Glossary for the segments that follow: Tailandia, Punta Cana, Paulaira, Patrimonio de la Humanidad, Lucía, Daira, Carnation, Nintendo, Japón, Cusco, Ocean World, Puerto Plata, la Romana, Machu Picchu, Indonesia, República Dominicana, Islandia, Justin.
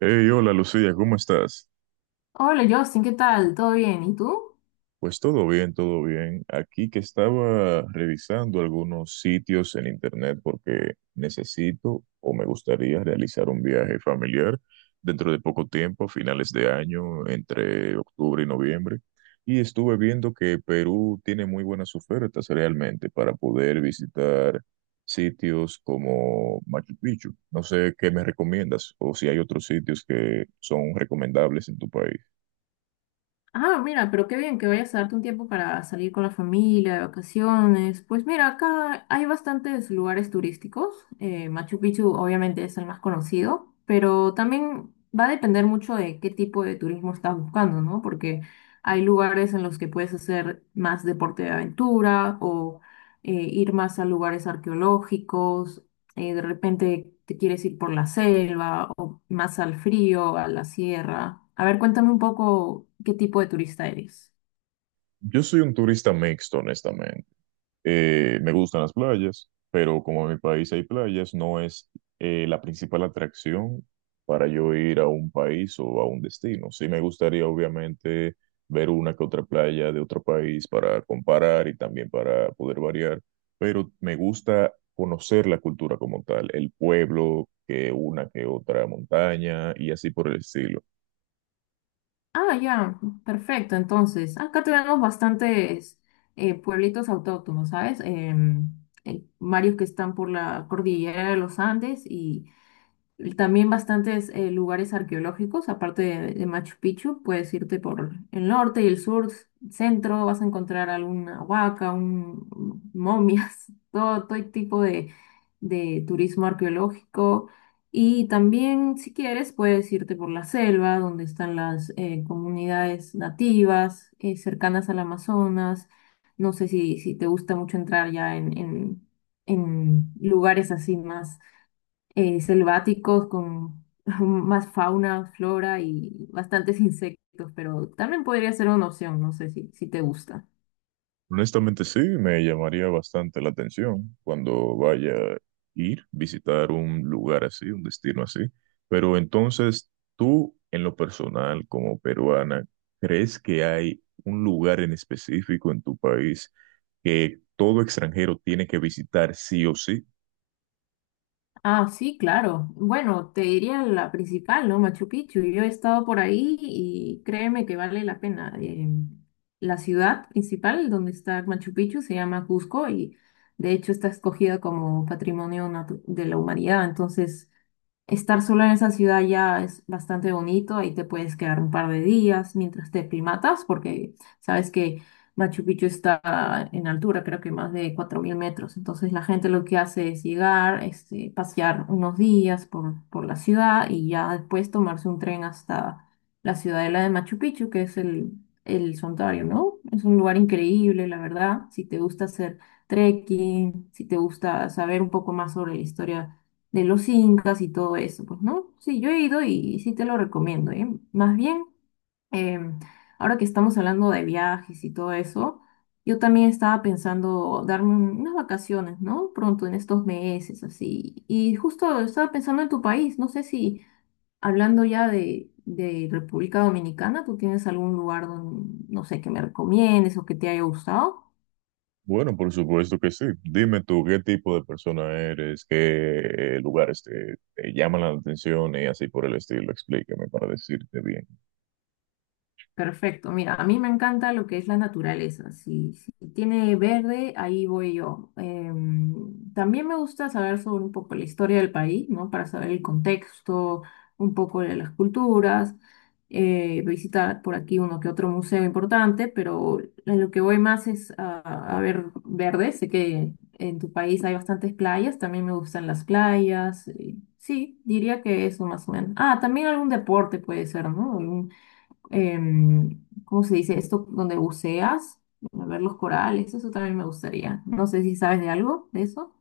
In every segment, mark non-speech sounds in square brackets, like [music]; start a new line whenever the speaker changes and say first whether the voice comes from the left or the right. right: Hey, hola Lucía, ¿cómo estás?
left: Hola Justin, ¿qué tal? ¿Todo bien? ¿Y tú?
right: Pues todo bien, todo bien. Aquí que estaba revisando algunos sitios en internet porque necesito o me gustaría realizar un viaje familiar dentro de poco tiempo, a finales de año, entre octubre y noviembre. Y estuve viendo que Perú tiene muy buenas ofertas realmente para poder visitar sitios como Machu Picchu. No sé qué me recomiendas o si hay otros sitios que son recomendables en tu país.
left: Ah, mira, pero qué bien que vayas a darte un tiempo para salir con la familia, de vacaciones. Pues mira, acá hay bastantes lugares turísticos. Machu Picchu obviamente es el más conocido, pero también va a depender mucho de qué tipo de turismo estás buscando, ¿no? Porque hay lugares en los que puedes hacer más deporte de aventura o ir más a lugares arqueológicos. De repente te quieres ir por la selva o más al frío, a la sierra. A ver, cuéntame un poco qué tipo de turista eres.
right: Yo soy un turista mixto, honestamente. Me gustan las playas, pero como en mi país hay playas, no es la principal atracción para yo ir a un país o a un destino. Sí me gustaría, obviamente, ver una que otra playa de otro país para comparar y también para poder variar, pero me gusta conocer la cultura como tal, el pueblo, que una que otra montaña y así por el estilo.
left: Ah, ya, perfecto. Entonces, acá tenemos bastantes pueblitos autóctonos, ¿sabes? Varios que están por la cordillera de los Andes y también bastantes lugares arqueológicos, aparte de Machu Picchu. Puedes irte por el norte y el sur, centro, vas a encontrar alguna huaca, un, momias, [laughs] todo, todo tipo de turismo arqueológico. Y también, si quieres, puedes irte por la selva, donde están las comunidades nativas cercanas al Amazonas. No sé si te gusta mucho entrar ya en lugares así más selváticos con [laughs] más fauna, flora y bastantes insectos, pero también podría ser una opción, no sé si te gusta.
right: Honestamente sí, me llamaría bastante la atención cuando vaya a ir, visitar un lugar así, un destino así. Pero entonces, tú en lo personal como peruana, ¿crees que hay un lugar en específico en tu país que todo extranjero tiene que visitar sí o sí?
left: Ah, sí, claro. Bueno, te diría la principal, ¿no? Machu Picchu. Yo he estado por ahí y créeme que vale la pena. La ciudad principal donde está Machu Picchu se llama Cusco y de hecho está escogida como Patrimonio Natu- de la Humanidad. Entonces, estar sola en esa ciudad ya es bastante bonito, ahí te puedes quedar un par de días mientras te primatas, porque sabes que Machu Picchu está en altura, creo que más de 4000 metros. Entonces la gente lo que hace es llegar, este, pasear unos días por la ciudad y ya después tomarse un tren hasta la ciudadela de Machu Picchu, que es el santuario, ¿no? Es un lugar increíble, la verdad, si te gusta hacer trekking, si te gusta saber un poco más sobre la historia de los incas y todo eso, pues, ¿no? Sí, yo he ido y sí te lo recomiendo, ¿eh? Más bien, em, ahora que estamos hablando de viajes y todo eso, yo también estaba pensando darme unas vacaciones, ¿no? Pronto en estos meses, así. Y justo estaba pensando en tu país, no sé si hablando ya de República Dominicana, ¿tú tienes algún lugar donde, no sé, que me recomiendes o que te haya gustado?
right: Bueno, por supuesto que sí. Dime tú qué tipo de persona eres, qué lugares te, te llaman la atención y así por el estilo. Explícame para decirte bien.
left: Perfecto, mira, a mí me encanta lo que es la naturaleza. Si tiene verde, ahí voy yo. También me gusta saber sobre un poco la historia del país, ¿no? Para saber el contexto, un poco de las culturas, visitar por aquí uno que otro museo importante, pero en lo que voy más es a ver verde. Sé que en tu país hay bastantes playas, también me gustan las playas. Sí, diría que eso más o menos. Ah, también algún deporte puede ser, ¿no? ¿Cómo se dice esto? Donde buceas, a ver los corales, eso también me gustaría. No sé si sabes de algo de eso.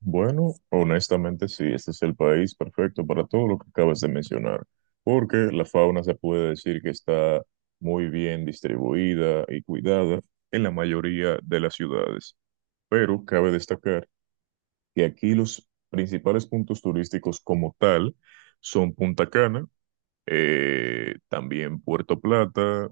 right: Bueno, honestamente sí, este es el país perfecto para todo lo que acabas de mencionar, porque la fauna se puede decir que está muy bien distribuida y cuidada en la mayoría de las ciudades, pero cabe destacar que aquí los principales puntos turísticos como tal son Punta Cana, también Puerto Plata,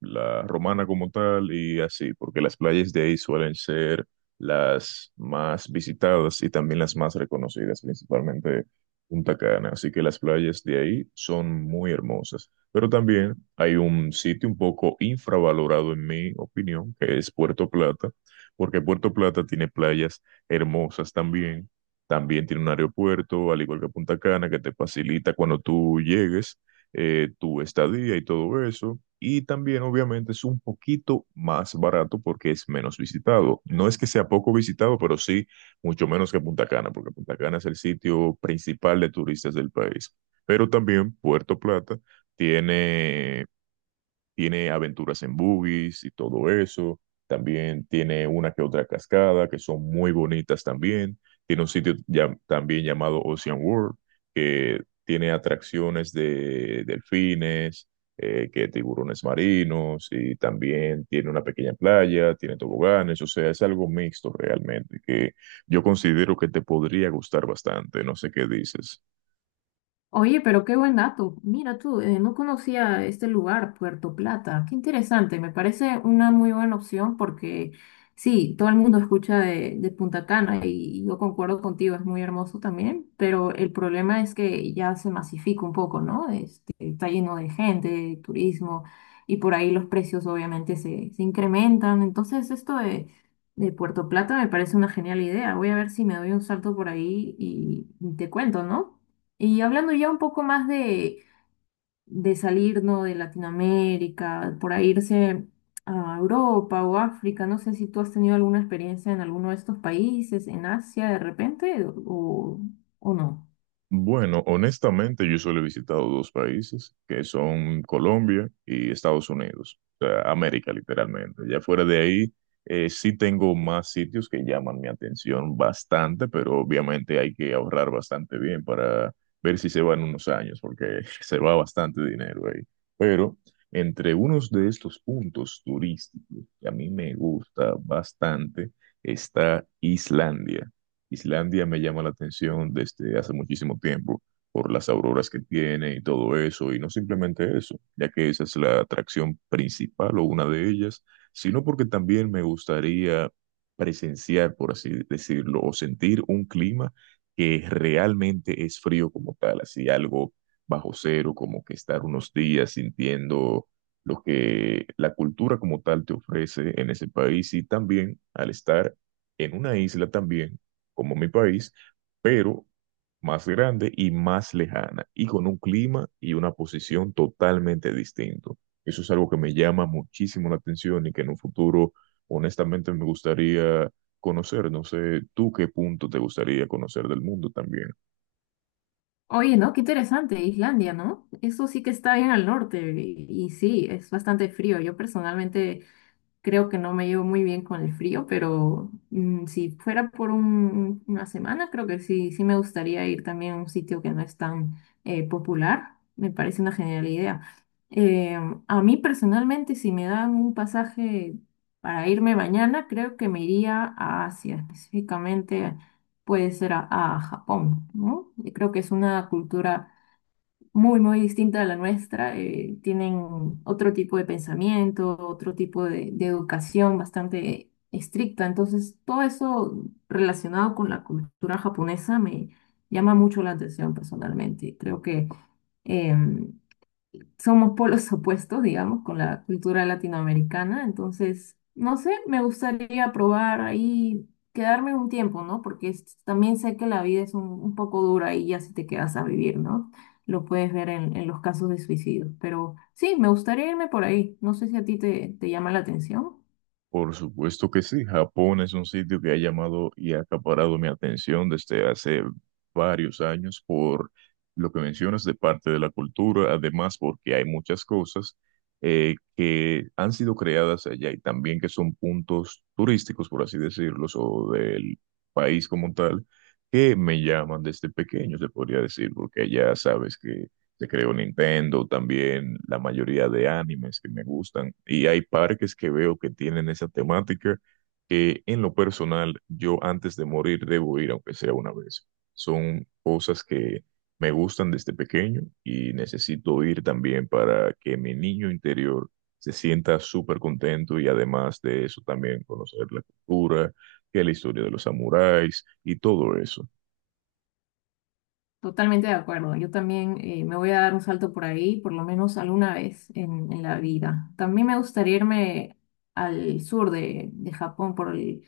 right: la Romana como tal y así, porque las playas de ahí suelen ser las más visitadas y también las más reconocidas, principalmente Punta Cana, así que las playas de ahí son muy hermosas. Pero también hay un sitio un poco infravalorado en mi opinión, que es Puerto Plata, porque Puerto Plata tiene playas hermosas también. También tiene un aeropuerto, al igual que Punta Cana, que te facilita cuando tú llegues tu estadía y todo eso. Y también, obviamente, es un poquito más barato porque es menos visitado. No es que sea poco visitado, pero sí mucho menos que Punta Cana, porque Punta Cana es el sitio principal de turistas del país. Pero también Puerto Plata tiene tiene aventuras en buggies y todo eso. También tiene una que otra cascada que son muy bonitas también. Tiene un sitio también llamado Ocean World que tiene atracciones de delfines, que tiburones marinos y también tiene una pequeña playa, tiene toboganes. O sea, es algo mixto realmente que yo considero que te podría gustar bastante. No sé qué dices.
left: Oye, pero qué buen dato. Mira tú, no conocía este lugar, Puerto Plata. Qué interesante, me parece una muy buena opción porque sí, todo el mundo escucha de Punta Cana y yo concuerdo contigo, es muy hermoso también, pero el problema es que ya se masifica un poco, ¿no? Este, está lleno de gente, de turismo y por ahí los precios obviamente se incrementan. Entonces, esto de Puerto Plata me parece una genial idea. Voy a ver si me doy un salto por ahí y te cuento, ¿no? Y hablando ya un poco más de salir, ¿no? De Latinoamérica, por ahí irse a Europa o África, no sé si tú has tenido alguna experiencia en alguno de estos países, en Asia de repente, o no.
right: Bueno, honestamente yo solo he visitado dos países, que son Colombia y Estados Unidos, o sea, América literalmente. Ya fuera de ahí, sí tengo más sitios que llaman mi atención bastante, pero obviamente hay que ahorrar bastante bien para ver si se va en unos años, porque [laughs] se va bastante dinero ahí. Pero entre unos de estos puntos turísticos que a mí me gusta bastante está Islandia. Islandia me llama la atención desde hace muchísimo tiempo por las auroras que tiene y todo eso, y no simplemente eso, ya que esa es la atracción principal o una de ellas, sino porque también me gustaría presenciar, por así decirlo, o sentir un clima que realmente es frío como tal, así algo bajo cero, como que estar unos días sintiendo lo que la cultura como tal te ofrece en ese país y también al estar en una isla también como mi país, pero más grande y más lejana, y con un clima y una posición totalmente distinto. Eso es algo que me llama muchísimo la atención y que en un futuro, honestamente, me gustaría conocer. No sé, ¿tú qué punto te gustaría conocer del mundo también?
left: Oye, ¿no? Qué interesante, Islandia, ¿no? Eso sí que está bien al norte y sí, es bastante frío. Yo personalmente creo que no me llevo muy bien con el frío, pero si fuera por una semana, creo que sí, sí me gustaría ir también a un sitio que no es tan popular. Me parece una genial idea. Eh, a mí personalmente, si me dan un pasaje para irme mañana, creo que me iría a Asia, específicamente puede ser a Japón, ¿no? Y creo que es una cultura muy, muy distinta a la nuestra. Tienen otro tipo de pensamiento, otro tipo de educación bastante estricta. Entonces, todo eso relacionado con la cultura japonesa me llama mucho la atención personalmente. Creo que em, somos polos opuestos, digamos, con la cultura latinoamericana. Entonces, no sé, me gustaría probar ahí, quedarme un tiempo, ¿no? Porque también sé que la vida es un poco dura y ya si te quedas a vivir, ¿no? Lo puedes ver en los casos de suicidios. Pero sí, me gustaría irme por ahí. No sé si a ti te llama la atención.
right: Por supuesto que sí, Japón es un sitio que ha llamado y ha acaparado mi atención desde hace varios años por lo que mencionas de parte de la cultura, además porque hay muchas cosas que han sido creadas allá y también que son puntos turísticos, por así decirlos, o del país como tal, que me llaman desde pequeño, se podría decir, porque ya sabes que se creó Nintendo, también la mayoría de animes que me gustan. Y hay parques que veo que tienen esa temática que en lo personal yo antes de morir debo ir, aunque sea una vez. Son cosas que me gustan desde pequeño y necesito ir también para que mi niño interior se sienta súper contento y además de eso también conocer la cultura, que la historia de los samuráis y todo eso.
left: Totalmente de acuerdo. Yo también me voy a dar un salto por ahí, por lo menos alguna vez en la vida. También me gustaría irme al sur de Japón por el,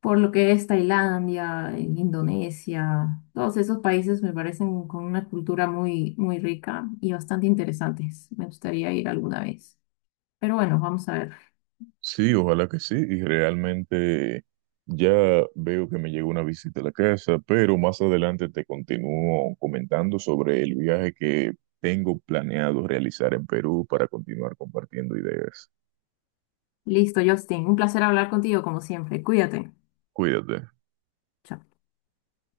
left: por lo que es Tailandia, en Indonesia, todos esos países me parecen con una cultura muy, muy rica y bastante interesantes. Me gustaría ir alguna vez. Pero bueno, vamos a ver.
right: Sí, ojalá que sí. Y realmente ya veo que me llegó una visita a la casa, pero más adelante te continúo comentando sobre el viaje que tengo planeado realizar en Perú para continuar compartiendo ideas.
left: Listo, Justin, un placer hablar contigo como siempre. Cuídate.
right: Cuídate.
left: Chao.